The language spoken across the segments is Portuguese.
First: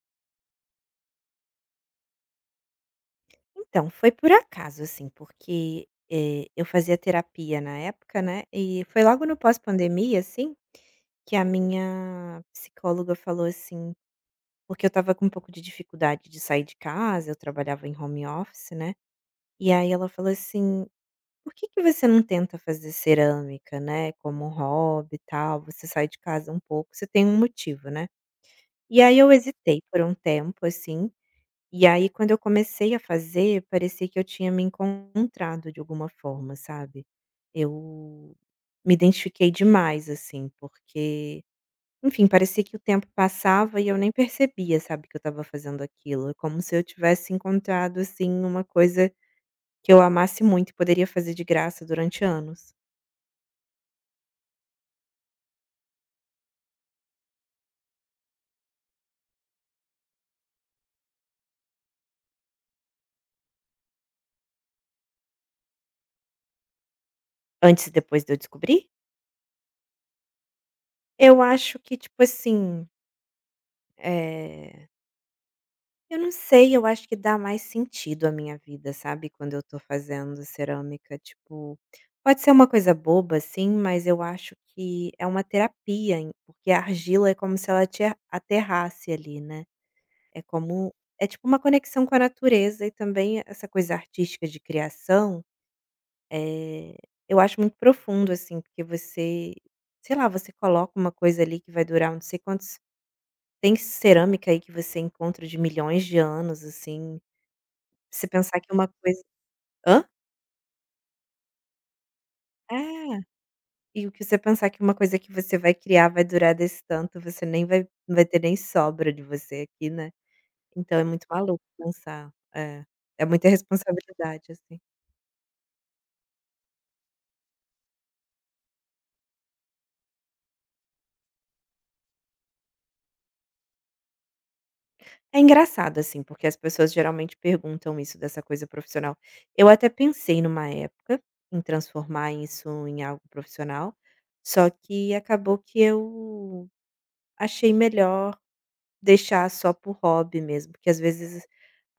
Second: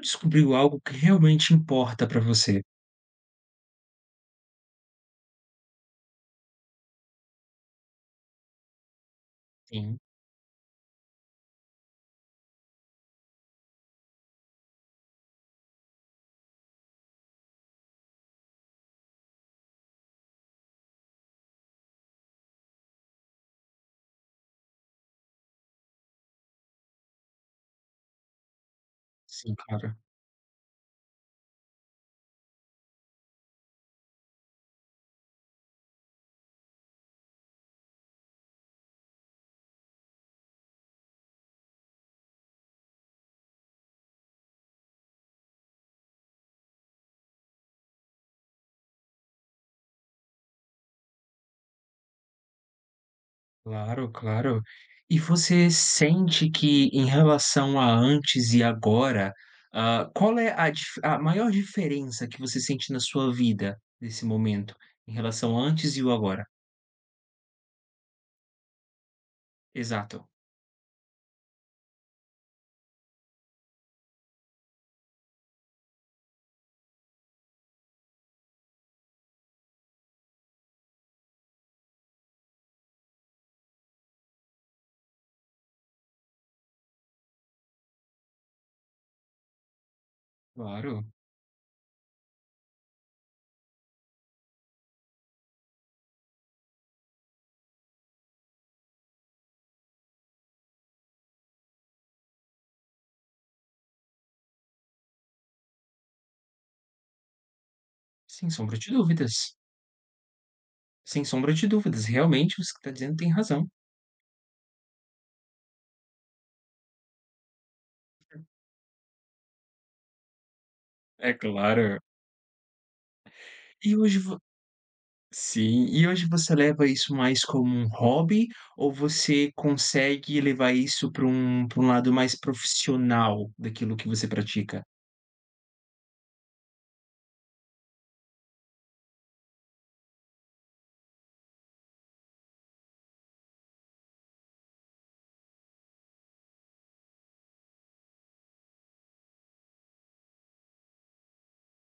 Descobriu algo que realmente importa para você. Então, foi por acaso, assim, porque, eu fazia terapia na época, né, e foi logo no Sim, pós-pandemia, assim, que a minha psicóloga falou assim porque eu estava com um pouco de dificuldade de sair de casa, eu trabalhava em home office, né, e aí ela falou assim: "Por que que você não tenta fazer cerâmica, né, como um hobby e tal, você sai de casa um pouco, você tem um motivo, né". E aí eu sim. hesitei Claro, por um tempo, assim. E aí quando eu comecei a fazer, parecia que eu tinha me encontrado de alguma forma, sabe. Eu me identifiquei demais, assim, porque, enfim, parecia que o tempo passava e eu nem percebia, sabe, que eu estava fazendo aquilo. É como se eu tivesse encontrado, assim, uma coisa que eu amasse muito e poderia fazer de graça durante anos. claro, claro. E você sente que em relação a antes e agora, qual é a maior diferença que você sente na sua vida nesse momento, em relação a antes e o agora? Antes e depois de eu descobrir? Exato, Eu acho que, tipo assim, eh eu não sei, eu acho que dá mais sentido à minha vida, sabe, quando eu tô fazendo cerâmica, tipo, pode ser uma coisa boba, assim, mas eu acho que é uma terapia, porque a argila é como se ela te aterrasse ali, né? É como claro, é tipo uma conexão com a natureza e também essa coisa artística de criação, é, eu acho muito profundo assim, porque você, sei lá, você coloca uma coisa ali que vai durar não sei quantos. Tem cerâmica aí que você encontra de milhões de anos, assim, você sem pensar que sombra uma de coisa. dúvidas, Hã? sem sombra de dúvidas, realmente, você que tá dizendo É, tem razão. e o que você pensar que uma coisa que você vai criar vai durar desse tanto, você nem vai não vai ter nem sobra de você aqui, né. Então é muito É maluco claro. pensar. É, é muita E hoje vo responsabilidade, assim. Sim. E hoje você leva isso mais como um hobby ou você consegue levar isso para um lado mais profissional daquilo que você pratica? É engraçado, assim, porque as pessoas geralmente perguntam isso dessa coisa profissional. Eu até pensei numa época em transformar isso em algo profissional, só que acabou que eu achei melhor deixar só por hobby mesmo, porque às vezes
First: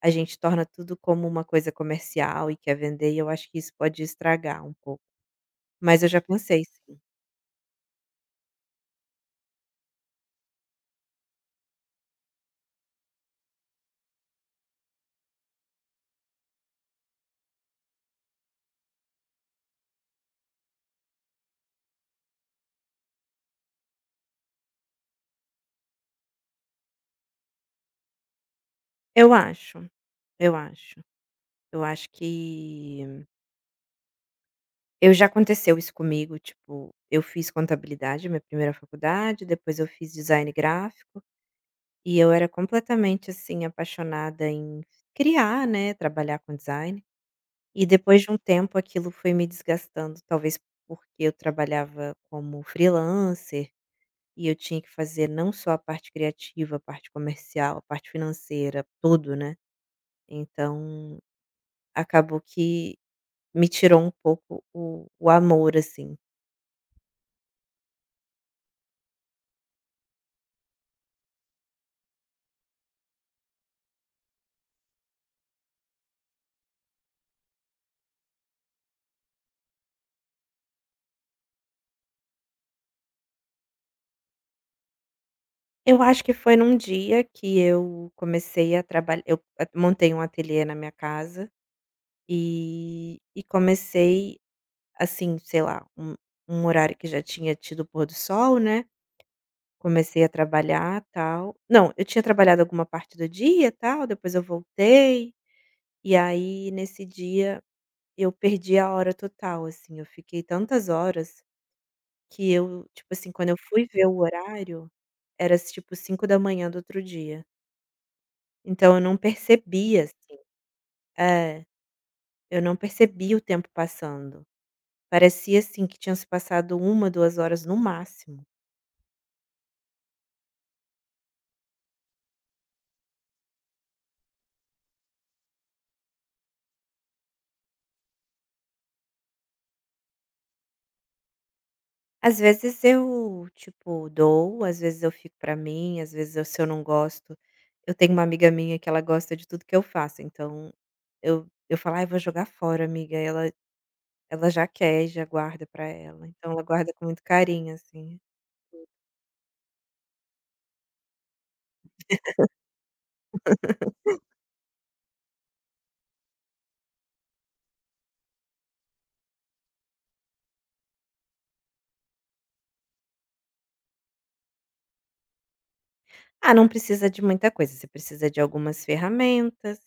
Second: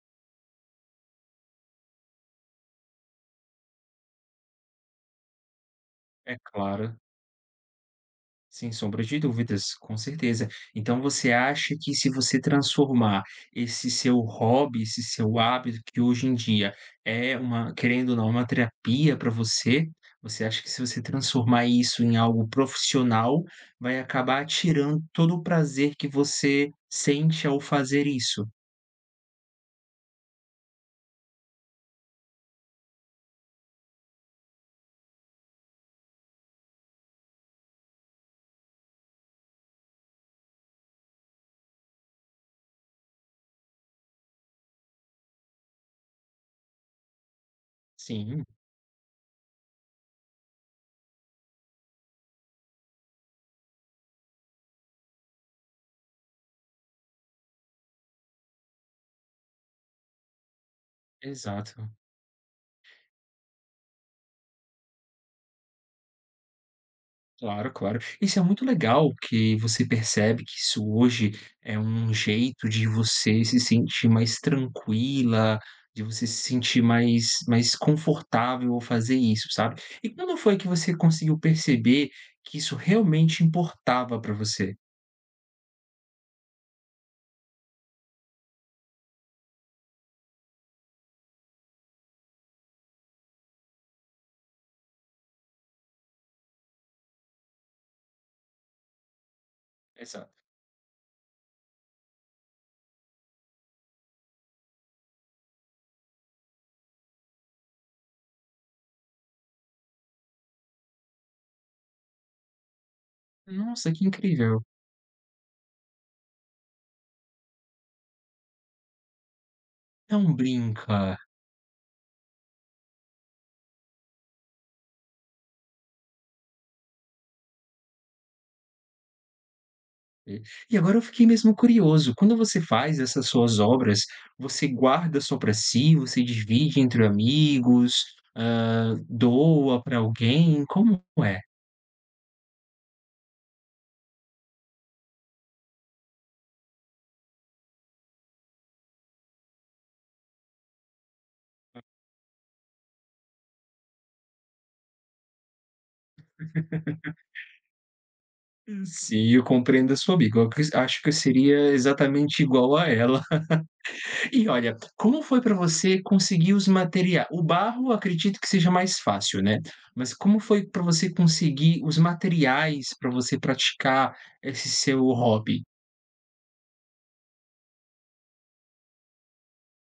a gente torna tudo como uma coisa comercial e quer vender, e eu acho que isso pode estragar um pouco. Mas eu já É pensei claro. sim. Sem sombra de dúvidas, com certeza. Então você acha que se você transformar esse seu hobby, esse seu hábito, que hoje em dia é uma, querendo ou não, uma terapia para você, você acha que se você transformar isso em algo profissional, vai acabar tirando todo o prazer que você sente ao fazer isso? Eu acho, eu acho. Eu acho que eu já aconteceu isso comigo, tipo, eu fiz contabilidade, minha primeira faculdade, depois eu fiz design gráfico, e eu era completamente, assim, apaixonada em criar, né, trabalhar com design. E depois de um Sim, tempo aquilo foi me desgastando, talvez porque eu trabalhava como freelancer. E eu tinha que fazer não só a parte criativa, a parte comercial, a parte financeira, tudo, né. Então, exato. acabou que me tirou um pouco o amor, assim. Claro, claro. Isso é muito legal que você percebe que isso hoje é um jeito de você se sentir mais tranquila, de você se sentir mais confortável ao fazer isso, sabe. E quando foi que você conseguiu perceber que isso realmente importava para você? Eu acho que foi num dia que eu comecei a trabalhar. Eu montei um ateliê na minha casa, e comecei, assim, sei lá, um horário que já tinha tido o pôr do sol, né, comecei Exato. a trabalhar, tal. Não, eu tinha trabalhado alguma parte do dia, tal, depois eu voltei. E aí, nesse dia, eu perdi a hora total, assim, eu fiquei tantas horas que eu, tipo assim, quando eu fui "Nossa, que ver o incrível, horário, era tipo cinco da manhã do outro dia. Então eu não percebia não assim, brinca". é, eu não percebi o tempo passando. Parecia, assim, que tinham se passado uma, 2 horas no máximo. E e agora eu fiquei mesmo curioso, quando você faz essas suas obras, você guarda só para si, você divide entre amigos, doa para alguém, como é? Às vezes eu, tipo, dou, às vezes eu fico pra mim, às vezes eu se eu não gosto, eu tenho uma amiga minha que ela gosta de tudo que eu faço, então eu falo: "Ai, vou jogar fora, amiga". E ela ela já quer e já guarda pra ela, então ela guarda com muito carinho, assim. Sim, eu compreendo a sua amiga, eu acri acho que eu seria exatamente igual a ela. E olha, como foi para você conseguir os materiais? O barro, acredito que seja mais fácil, né, mas como foi para você conseguir os materiais para você praticar esse seu hobby? Ah, não precisa de muita coisa, você precisa de algumas ferramentas,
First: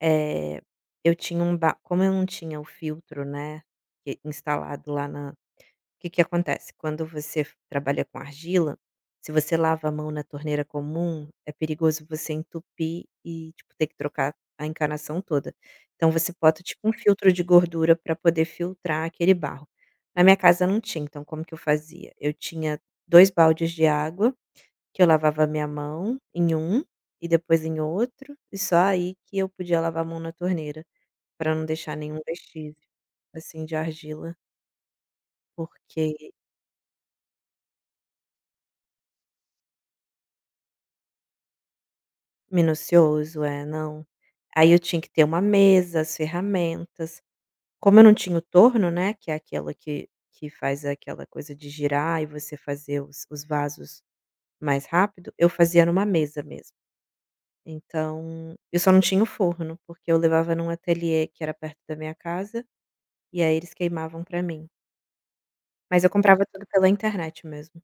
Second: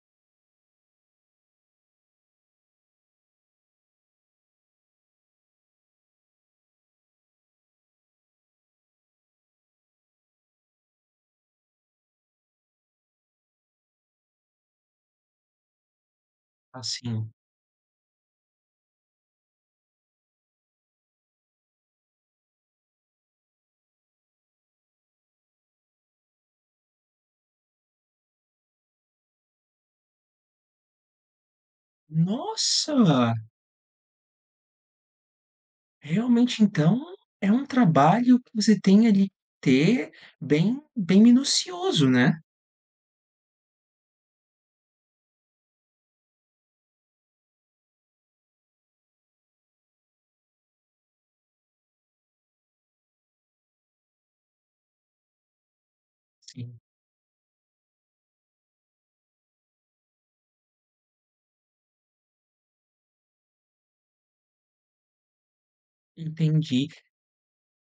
eh, eu tinha um ba como eu não tinha o filtro, né, que instalado lá na. O que que acontece? Quando você f trabalha com argila, se você lava a mão na torneira comum, é perigoso você entupir e, tipo, ter que trocar a encanação toda. Então você bota, tipo, um Assim, filtro de gordura para poder filtrar aquele barro. Na minha casa não tinha, então como que eu fazia? Eu tinha 2 baldes de água, que eu lavava a minha mão em um e depois em outro, e só aí que eu podia lavar a mão na torneira, para não deixar nenhum vestígio, nossa! assim, de argila, porque. Realmente, então, é um trabalho que você tem ali que ter bem bem minucioso, né. Minucioso, é, não. Aí eu tinha que ter uma mesa, as ferramentas. Como eu não tinha o torno, né, que é aquela que faz aquela coisa de girar e você fazer os vasos mais rápido, eu fazia numa mesa mesmo. Sim. Então, eu só não tinha o forno, porque eu levava num ateliê que era perto da minha casa, e aí eles queimavam pra mim. Mas eu comprava tudo pela Entendi. internet mesmo.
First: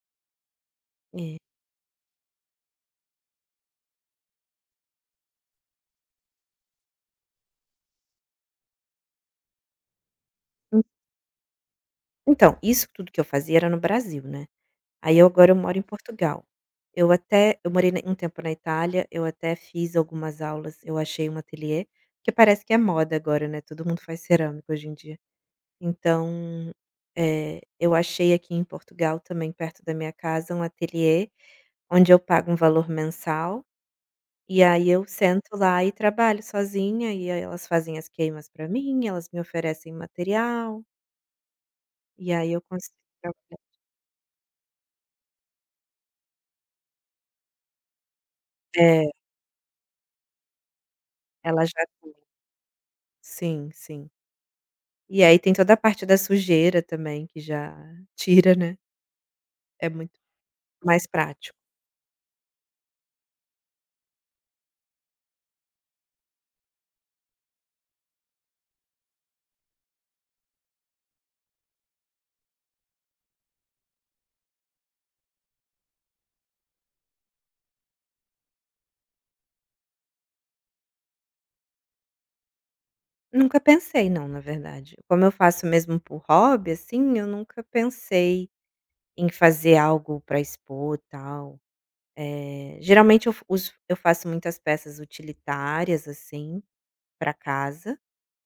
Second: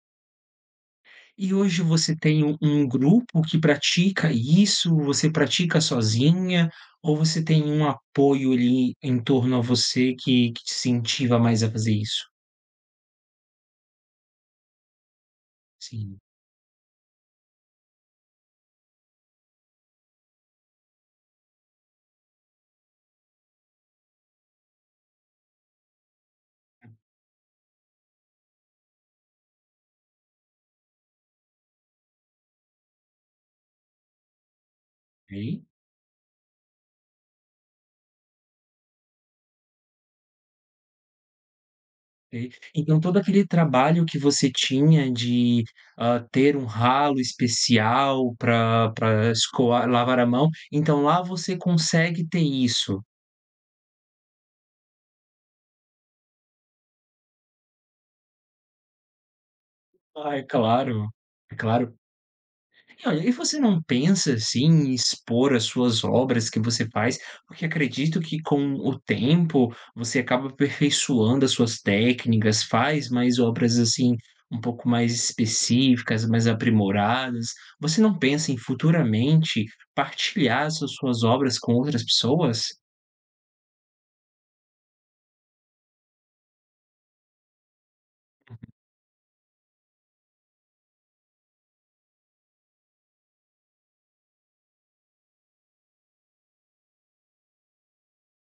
É. E hoje você tem um grupo que pratica isso? Você pratica sozinha? Ou você tem um apoio ali em torno a você que te En incentiva mais a fazer isso? então, isso tudo que eu fazia era no Brasil, né. Aí eu agora eu moro em Sim, Portugal. Eu até eu morei na um tempo na Itália, eu até fiz algumas aulas, eu achei um ateliê, que parece que é moda agora, né, todo mundo faz cerâmica hoje em dia. Então, eu achei aqui em Portugal também perto da minha casa um ateliê, onde eu pago um valor mensal, e aí eu sento ok. lá e trabalho sozinha, e aí elas fazem as queimas para mim, elas me oferecem material, e Ok. aí eu consigo Então todo aquele trabalhar. trabalho que você tinha de, ter um ralo especial para É, escoar, lavar a mão, então lá você ela já tem. consegue ter isso. Sim, sim. E aí tem toda a parte da sujeira também que já tira, né, é muito Ah, é mais claro, é prático. claro. E olha, e você não pensa, assim, em expor as suas obras que você faz? Porque acredito que com o tempo você acaba aperfeiçoando as suas técnicas, faz mais obras, assim, um pouco mais específicas, mais aprimoradas. Você não pensa em futuramente partilhar essas suas obras com outras pessoas? Nunca pensei não, na verdade. Como eu faço mesmo por hobby, assim, eu nunca pensei em fazer algo para expor, tal. Geralmente eu f uso eu faço muitas peças utilitárias, assim, para casa,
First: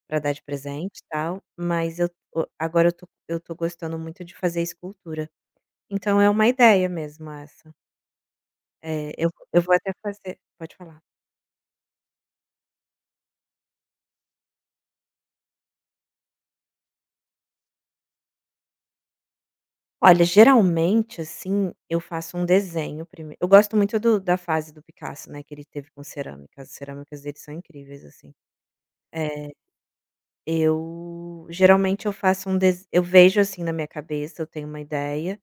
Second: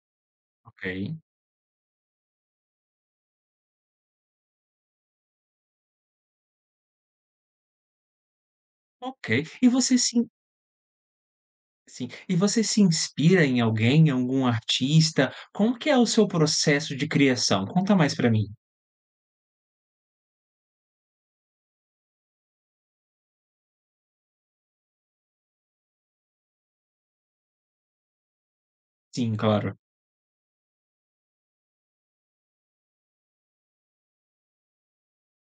para dar de Ok, presente, e tal, mas eu o agora eu tô gostando muito de fazer escultura. Então é uma ideia mesmo essa. Eu ok. eu E vou até você se in fazer pode falar. Sim, e você se inspira em alguém, em algum artista? Como que é o seu processo de criação? Conta mais pra mim. Olha, geralmente, assim, eu faço um desenho primeiro. Eu gosto muito do da fase do Picasso, né, que ele teve com cerâmica, as cerâmicas dele são incríveis, assim. Sim, Eh, claro. eu geralmente eu faço um des eu vejo, assim, na minha cabeça, eu tenho uma ideia,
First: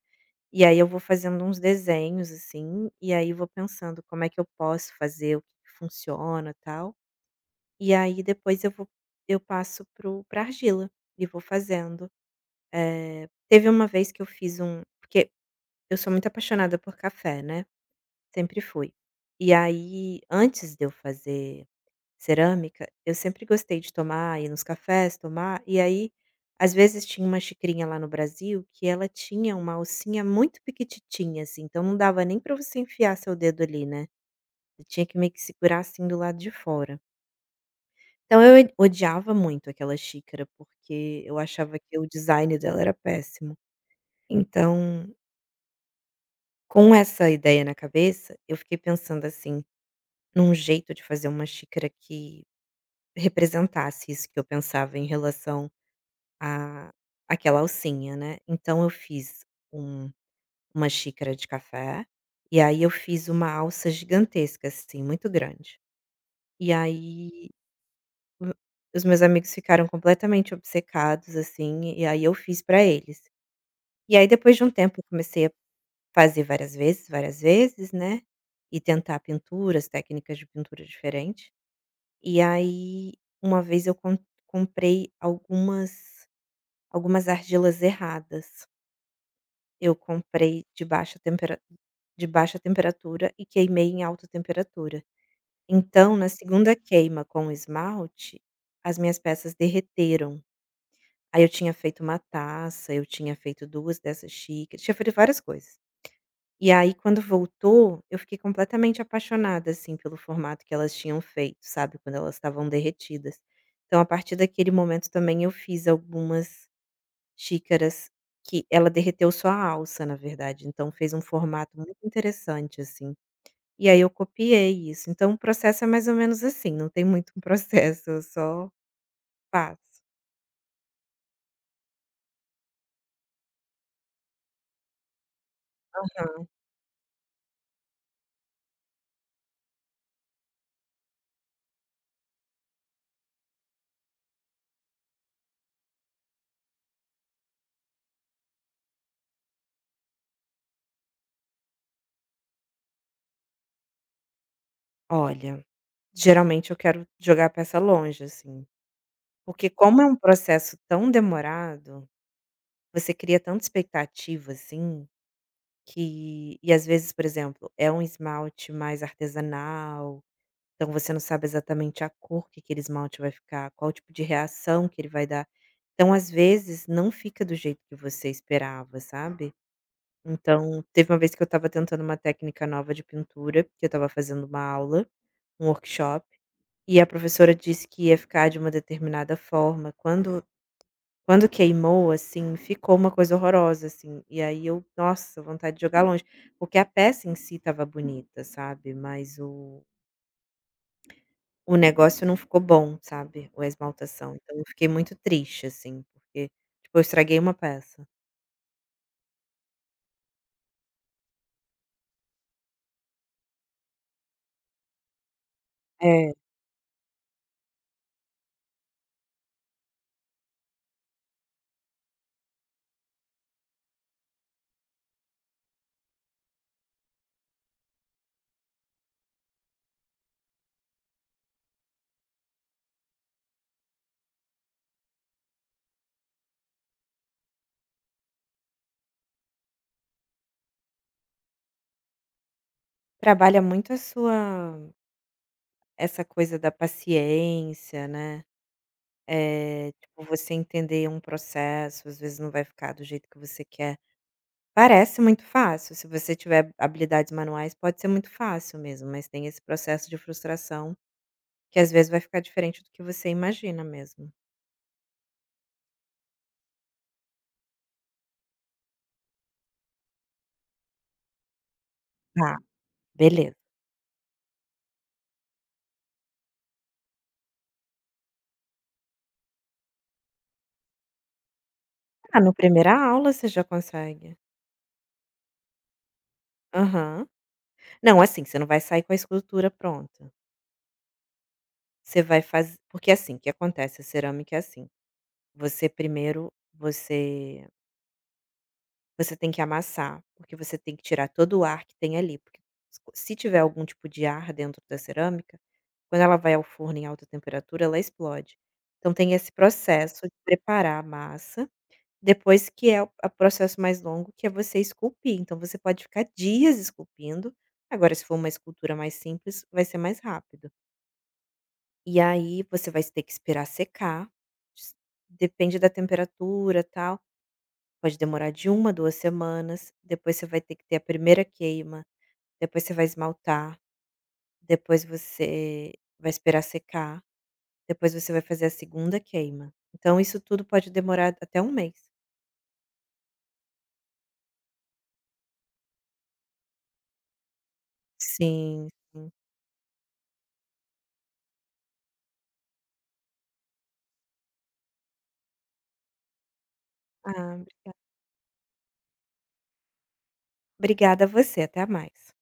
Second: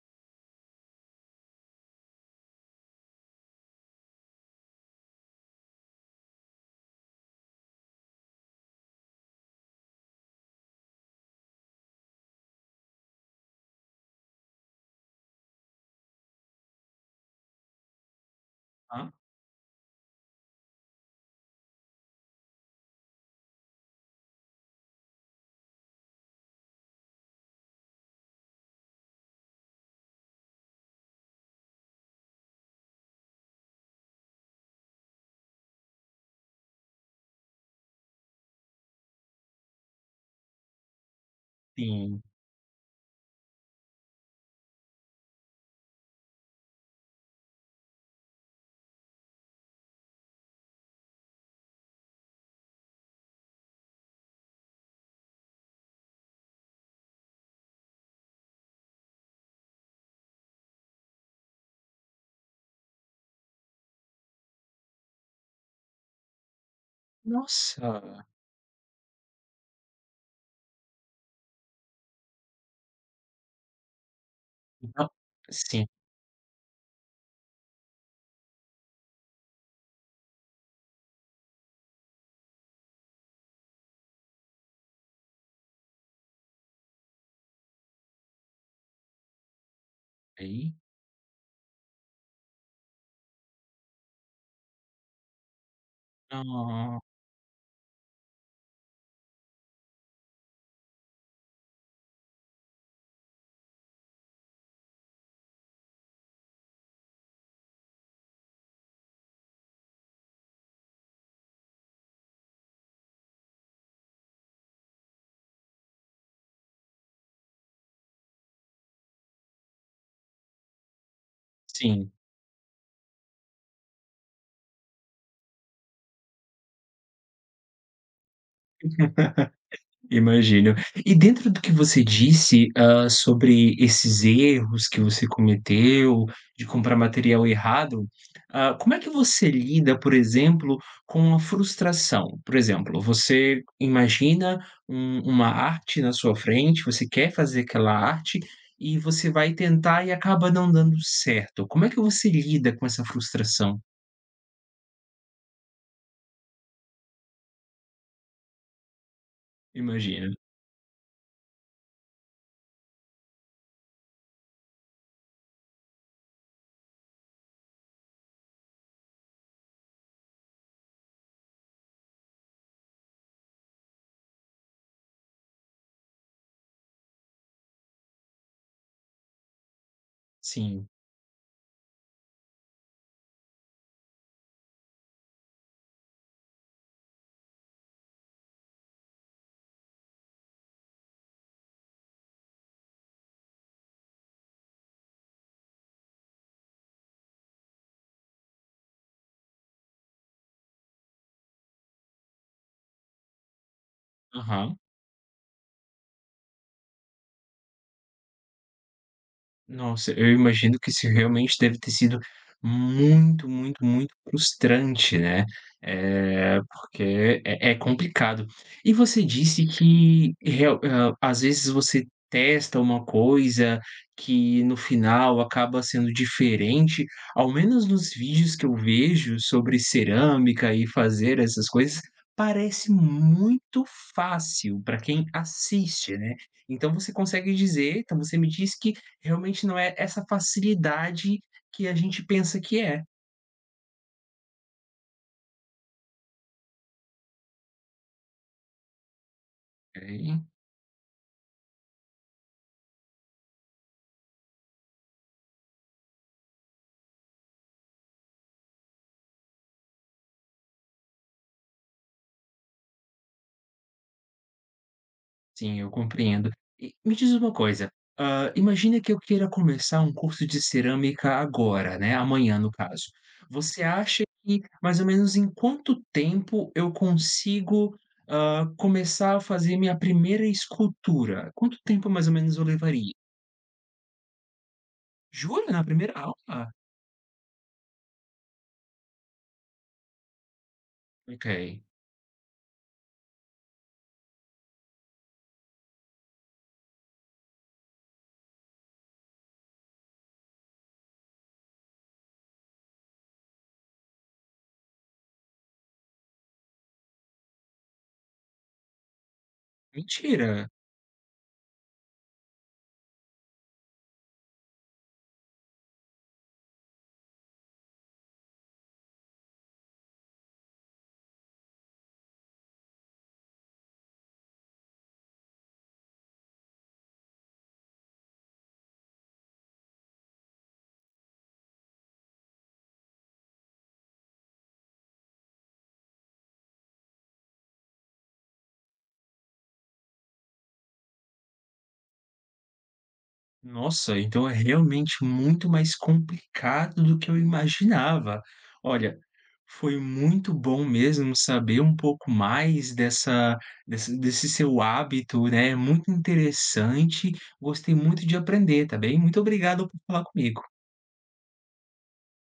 e aí eu vou fazendo uns desenhos, assim, e aí vou pensando como é que eu posso fazer, o que que funciona, tal. E aí depois eu vou eu passo pro, o para argila e vou fazendo. Eh, teve uma vez que eu fiz um porque eu sou muito apaixonada por café, né. Sempre fui. Ah, E aí, antes de eu fazer cerâmica, eu sempre gostei de tomar, ir nos cafés, tomar, e aí, às vezes tinha uma xicrinha lá no Brasil que ela tinha uma alcinha muito pequititinha, assim, então não dava nem para você enfiar seu dedo ali, né. Você tinha que meio que segurar, assim, do lado de fora. Então eu e odiava muito aquela xícara, porque eu achava que o sim. design dela era péssimo. Então, com essa ideia na cabeça, eu fiquei pensando assim num jeito de fazer uma xícara que representasse isso que eu pensava em relação à aquela alcinha, né. Então eu fiz um, uma xícara de café, e aí eu fiz uma alça gigantesca, assim, muito grande. E aí Nossa! o os meus amigos ficaram completamente obcecados, assim, e aí eu fiz pra eles. E aí depois de um tempo eu Então comecei a sim, fazer várias vezes, né, e tentar pinturas, técnicas de pintura diferentes. E aí, uma vez eu comprei algumas argilas erradas. Eu comprei aí, de baixa temperatura e queimei em alta temperatura. Então, na segunda hã, queima com o esmalte, as minhas peças derreteram. Aí eu tinha feito uma taça, eu tinha feito 2 dessas xícaras, tinha feito várias coisas. E aí quando voltou, eu fiquei completamente apaixonada, assim, pelo formato que elas tinham feito, sabe, quando elas estavam derretidas. Então a partir daquele momento também eu fiz algumas xícaras que ela derreteu só a alça, na verdade, então fez um formato muito sim, interessante, assim. E aí eu copiei isso, então o processo é mais ou menos assim, não tem muito um processo, eu só faço. imagino. E dentro do que você disse, sobre esses erros que você cometeu, de comprar material errado, como é que você lida, por exemplo, com a frustração? Por exemplo, você imagina uma arte na sua frente, você quer fazer aquela arte e você vai tentar e acaba não dando certo. Como é que você lida com essa frustração? Olha, geralmente eu quero jogar a peça longe, assim, porque como é um Imagina, processo tão demorado. Você cria tanta expectativa, assim, que e às vezes, por exemplo, é um esmalte mais artesanal, então você não sabe exatamente a cor que aquele esmalte vai ficar, qual tipo de reação que ele vai dar. Então, às vezes, não fica do jeito que você esperava, sabe. Então, sim. teve uma vez que eu estava tentando uma técnica nova de pintura, que eu estava fazendo uma aula, um workshop, e a professora disse que ia ficar de uma determinada forma, quando quando queimou, assim, ficou uma coisa horrorosa, assim, e aí eu nossa, vontade de jogar longe, porque a peça em si estava bonita, sabe, mas o negócio não ficou bom, sabe, a esmaltação, então eu Aham. fiquei muito triste, assim, porque, tipo, eu estraguei uma peça. Nossa, eu imagino que isso realmente deve ter sido muito, muito, muito frustrante, né, É, é porque é complicado. E você disse às vezes você testa uma coisa que no final acaba sendo diferente, ao menos nos vídeos que eu vejo sobre cerâmica e fazer essas coisas, parece muito fácil para quem assiste, né. Então você me diz que realmente não é essa facilidade que a gente pensa que é. trabalha muito a sua essa coisa da paciência, né, tipo, Ok, você entender um processo, às vezes não vai ficar do jeito que você quer. Parece muito fácil, se você tiver habilidades manuais pode ser muito fácil mesmo, mas tem esse processo de frustração, que às vezes vai ficar diferente do que você imagina mesmo. sim, eu compreendo. E me diz uma coisa, imagina que eu queira começar um curso de cerâmica agora, né, Tá, amanhã no caso. beleza. Você acha que mais ou menos em quanto tempo eu consigo, começar a fazer minha primeira escultura? Quanto tempo mais ou Ah, no menos eu primeira levaria? aula você já consegue. Jura? Na primeira aula? Aham. Não, assim, você não vai sair com a escultura pronta, Ok, você vai fazer porque assim, o que acontece, a cerâmica é assim, você primeiro, você você tem que amassar, porque você tem que tirar todo o ar que tem ali, porque se tiver algum tipo de ar dentro da cerâmica quando ela vai ao forno em alta temperatura, ela explode. Então tem esse processo de mentira. preparar a massa, depois que é o a processo mais longo, que é você esculpir. Então você pode ficar dias esculpindo. Agora, se for uma escultura mais simples, vai ser mais rápido. E aí você vai ter que esperar secar, s depende da temperatura, tal, pode demorar de uma a 2 semanas, depois você vai ter que ter a primeira queima, depois você vai esmaltar, depois você vai esperar secar. Depois você vai fazer a segunda queima. Então isso tudo pode demorar até um mês. Nossa, então é realmente muito mais complicado do que eu imaginava. Sim, Olha, sim. foi muito bom mesmo saber um pouco mais dessa desse desse seu hábito, né, é muito interessante. Ah, obrigada. Gostei muito de aprender, tá bem? Muito obrigado por falar comigo. Obrigada a você, até mais.